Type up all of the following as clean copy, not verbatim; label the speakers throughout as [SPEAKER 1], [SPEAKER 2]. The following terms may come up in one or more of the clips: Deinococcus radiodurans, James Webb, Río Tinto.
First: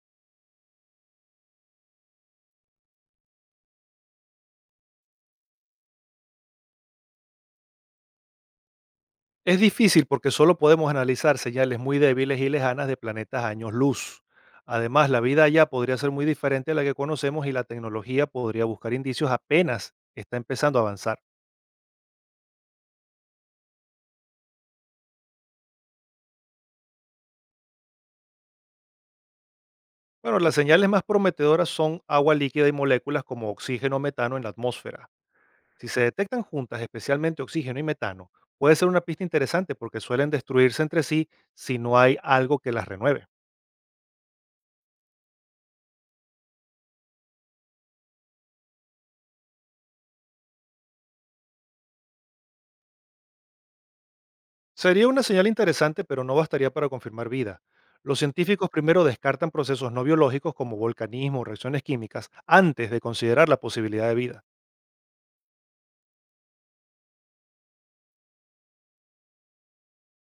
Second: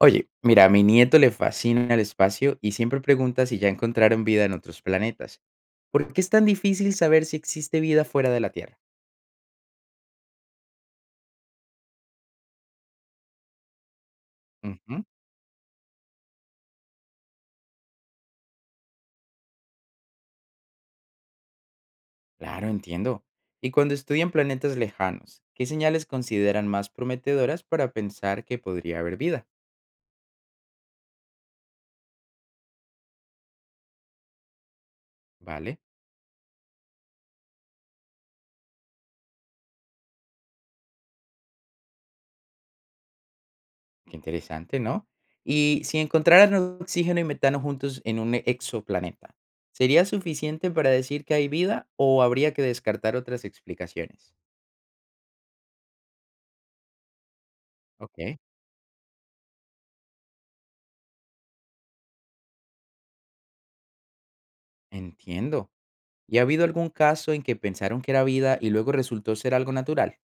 [SPEAKER 1] Oye, mira, a mi nieto le fascina el espacio y siempre pregunta si ya encontraron vida en otros planetas. ¿Por qué es tan difícil saber si existe vida fuera de la Tierra?
[SPEAKER 2] Es difícil porque solo podemos analizar señales muy débiles y lejanas de planetas a años luz.
[SPEAKER 1] Ujú.
[SPEAKER 2] Además, la vida allá podría ser muy diferente a la que conocemos y la tecnología podría buscar indicios apenas está empezando a avanzar.
[SPEAKER 1] Claro, entiendo. Y cuando estudian planetas lejanos, ¿qué señales consideran más prometedoras para pensar que podría haber vida?
[SPEAKER 2] Bueno, las señales más prometedoras son agua líquida y moléculas como oxígeno o metano en la atmósfera.
[SPEAKER 1] Vale,
[SPEAKER 2] Si se detectan juntas, especialmente oxígeno y metano, puede ser una pista interesante porque suelen destruirse entre sí si no hay algo que las renueve.
[SPEAKER 1] qué interesante, ¿no? Y si encontraran oxígeno y metano juntos en un exoplaneta, ¿sería suficiente para decir que hay vida o habría que descartar otras explicaciones?
[SPEAKER 2] Sería una señal interesante, pero no bastaría para confirmar vida. Los
[SPEAKER 1] Ok,
[SPEAKER 2] científicos primero descartan procesos no biológicos como volcanismo o reacciones químicas antes de considerar la posibilidad de vida.
[SPEAKER 1] entiendo. ¿Y ha habido algún caso en que pensaron que era vida y luego resultó ser algo natural?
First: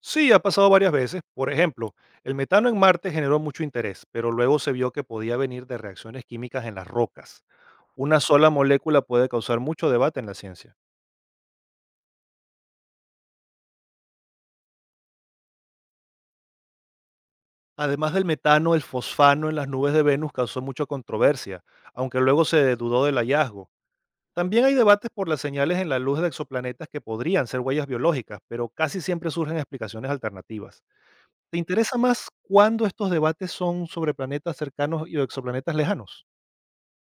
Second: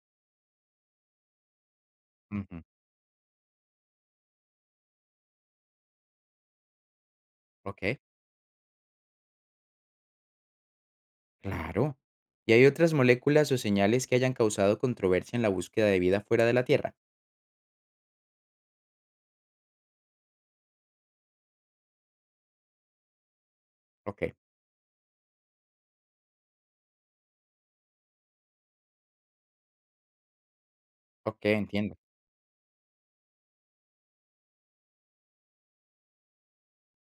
[SPEAKER 2] Sí, ha pasado varias veces. Por ejemplo, el
[SPEAKER 1] Ujú.
[SPEAKER 2] metano en Marte generó mucho interés, pero luego se vio que podía venir de reacciones químicas en las rocas.
[SPEAKER 1] Ok.
[SPEAKER 2] Una sola molécula puede causar mucho debate en la ciencia.
[SPEAKER 1] Claro. ¿Y hay otras moléculas o señales que hayan causado controversia en la búsqueda de vida fuera de la Tierra?
[SPEAKER 2] Además del metano, el fosfano en las nubes de Venus causó mucha controversia, aunque luego se dudó del hallazgo.
[SPEAKER 1] Ok,
[SPEAKER 2] También hay debates por las señales en la luz de exoplanetas que podrían ser huellas biológicas, pero casi siempre surgen explicaciones alternativas.
[SPEAKER 1] ok,
[SPEAKER 2] ¿Te interesa
[SPEAKER 1] entiendo.
[SPEAKER 2] más cuándo estos debates son sobre planetas cercanos y exoplanetas lejanos?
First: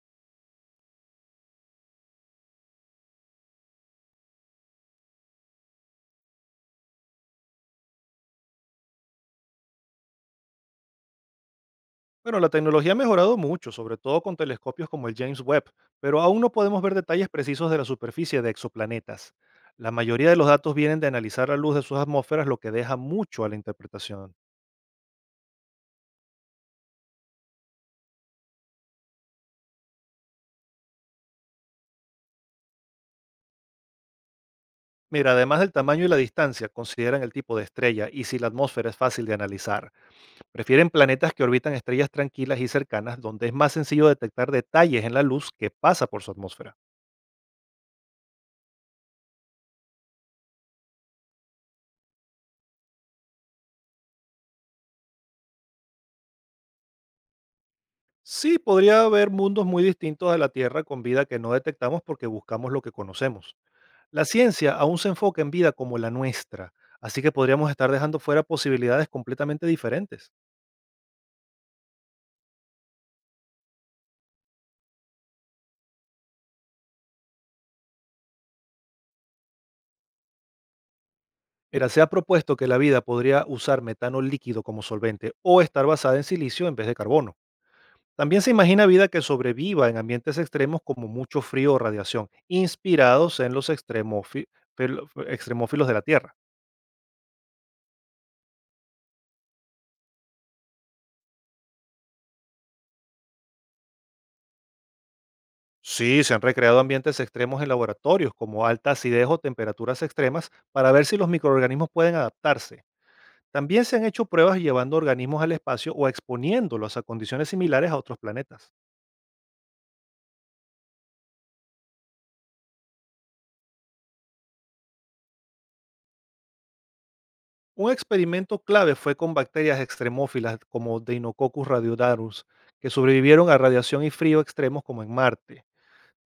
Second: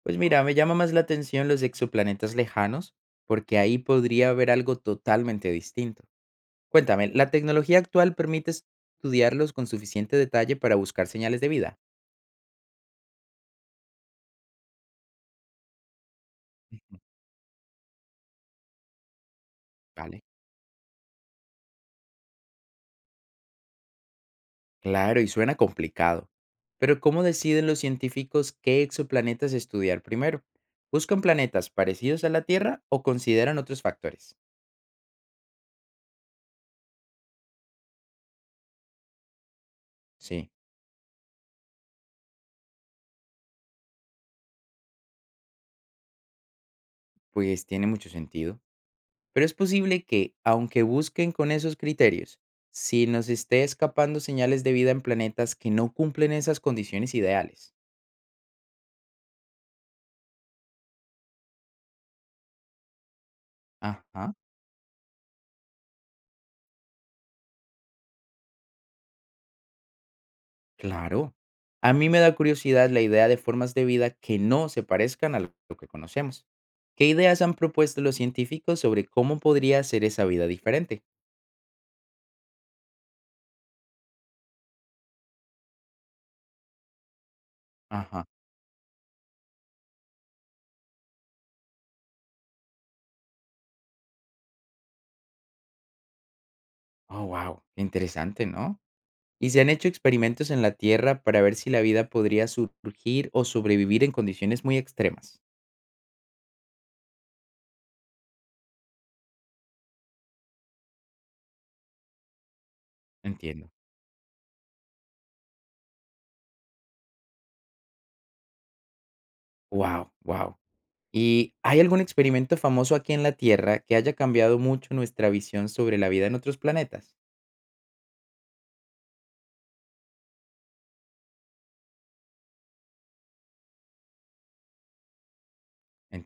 [SPEAKER 1] Pues mira, me llama más la atención los exoplanetas lejanos, porque ahí podría haber algo totalmente distinto. Cuéntame, ¿la tecnología actual permite estudiarlos con suficiente detalle para buscar señales de vida?
[SPEAKER 2] Bueno, la tecnología ha mejorado mucho, sobre todo con telescopios como el James Webb, pero aún no podemos ver
[SPEAKER 1] Ujú.
[SPEAKER 2] detalles precisos de la superficie de exoplanetas. La
[SPEAKER 1] Vale.
[SPEAKER 2] mayoría de los datos vienen de analizar la luz de sus atmósferas, lo que deja mucho a la interpretación.
[SPEAKER 1] Claro, y suena complicado. Pero ¿cómo deciden los científicos qué exoplanetas estudiar primero? ¿Buscan planetas parecidos a la Tierra o consideran otros factores?
[SPEAKER 2] Mira, además del tamaño y la distancia, consideran el tipo de estrella y si la atmósfera es fácil de analizar.
[SPEAKER 1] Sí,
[SPEAKER 2] Prefieren planetas que orbitan estrellas tranquilas y cercanas, donde es más sencillo detectar detalles en la luz que pasa por su atmósfera.
[SPEAKER 1] pues tiene mucho sentido. Pero es posible que, aunque busquen con esos criterios, si nos esté escapando señales de vida en planetas que no cumplen esas condiciones ideales.
[SPEAKER 2] Sí, podría haber mundos muy distintos de la Tierra con vida que no detectamos porque buscamos lo que conocemos. La
[SPEAKER 1] Ajá.
[SPEAKER 2] ciencia aún se enfoca en vida como la nuestra, así que podríamos estar dejando fuera posibilidades completamente diferentes.
[SPEAKER 1] Claro. A mí me da curiosidad la idea de formas de vida que no se parezcan a lo que conocemos. ¿Qué ideas han propuesto los científicos sobre cómo podría ser esa vida diferente?
[SPEAKER 2] Mira, se ha propuesto que la vida podría usar metano líquido como solvente o estar basada en silicio en vez de carbono.
[SPEAKER 1] Ajá.
[SPEAKER 2] También se imagina vida que sobreviva en ambientes extremos como mucho frío o radiación, inspirados en los extremófilos de la Tierra.
[SPEAKER 1] Oh, wow. Interesante, ¿no? Y se han hecho experimentos en la Tierra para ver si la vida podría surgir o sobrevivir en condiciones muy extremas.
[SPEAKER 2] Sí, se han recreado ambientes extremos en laboratorios como alta acidez o temperaturas extremas para ver si los microorganismos pueden adaptarse.
[SPEAKER 1] Entiendo.
[SPEAKER 2] También se han hecho pruebas llevando organismos al espacio o exponiéndolos a condiciones similares a otros planetas.
[SPEAKER 1] Wow, wow. ¿Y hay algún experimento famoso aquí en la Tierra que haya cambiado mucho nuestra visión sobre la vida en otros planetas?
[SPEAKER 2] Un experimento clave fue con bacterias extremófilas como Deinococcus radiodarus, que sobrevivieron a radiación y frío extremos como en Marte.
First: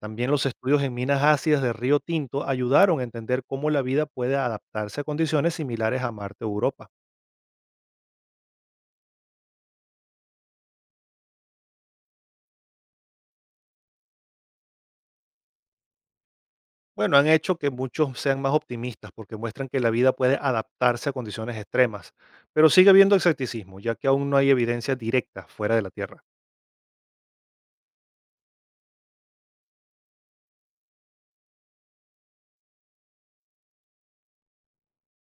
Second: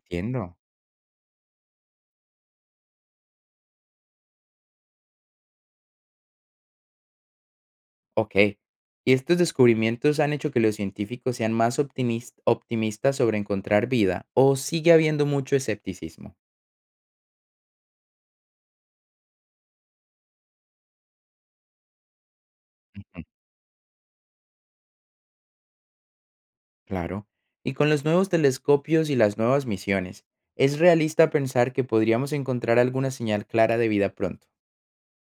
[SPEAKER 2] También los estudios en minas ácidas de Río Tinto ayudaron a entender cómo la vida puede adaptarse a condiciones similares a Marte o Europa.
[SPEAKER 1] Ok. ¿Y estos descubrimientos han hecho que los científicos sean más optimistas sobre encontrar vida o sigue habiendo mucho escepticismo?
[SPEAKER 2] Bueno, han hecho que muchos sean más optimistas porque muestran que la vida puede adaptarse a condiciones extremas, pero sigue habiendo
[SPEAKER 1] Mm.
[SPEAKER 2] escepticismo, ya que aún no hay evidencia directa fuera de la Tierra.
[SPEAKER 1] Claro. Y con los nuevos telescopios y las nuevas misiones, ¿es realista pensar que podríamos encontrar alguna señal clara de vida pronto?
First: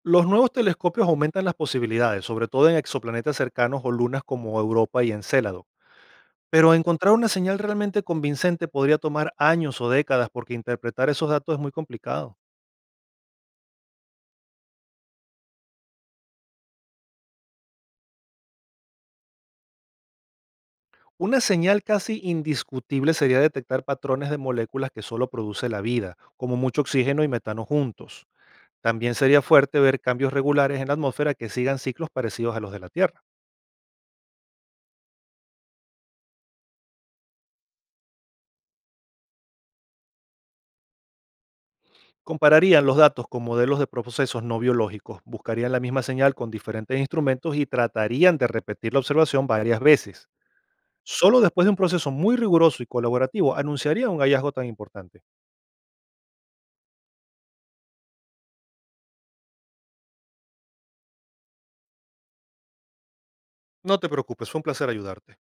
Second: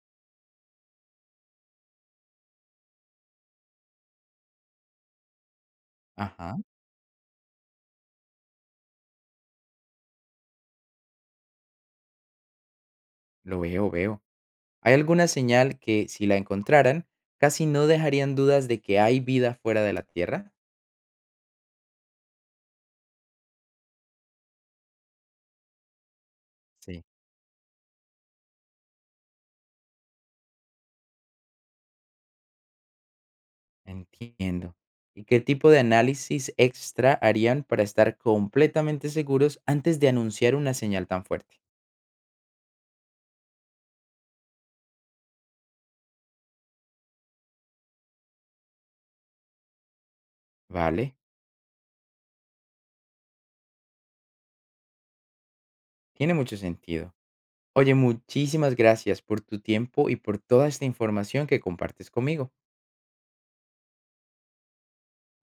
[SPEAKER 2] Los nuevos telescopios aumentan las posibilidades, sobre todo en exoplanetas cercanos o lunas como Europa y Encélado.
[SPEAKER 1] Ajá,
[SPEAKER 2] Pero encontrar una señal realmente convincente podría tomar años o décadas porque interpretar esos datos es muy complicado.
[SPEAKER 1] lo veo. ¿Hay alguna señal que, si la encontraran, casi no dejarían dudas de que hay vida fuera de la Tierra?
[SPEAKER 2] Una señal casi indiscutible sería detectar patrones de moléculas que solo produce la vida, como mucho
[SPEAKER 1] Sí.
[SPEAKER 2] oxígeno y metano juntos. También sería fuerte ver cambios regulares en la atmósfera que sigan ciclos parecidos a los de la Tierra.
[SPEAKER 1] Entiendo. ¿Y qué tipo de análisis extra harían para estar completamente seguros antes de anunciar una señal tan fuerte?
[SPEAKER 2] Compararían los datos con modelos de procesos no biológicos, buscarían la misma señal con diferentes instrumentos y tratarían de repetir la observación varias veces.
[SPEAKER 1] Vale,
[SPEAKER 2] Solo después de un proceso muy riguroso y colaborativo anunciarían un hallazgo tan importante.
[SPEAKER 1] tiene mucho sentido. Oye, muchísimas gracias por tu tiempo y por toda esta información que compartes conmigo.
[SPEAKER 2] No te preocupes, fue un placer ayudarte.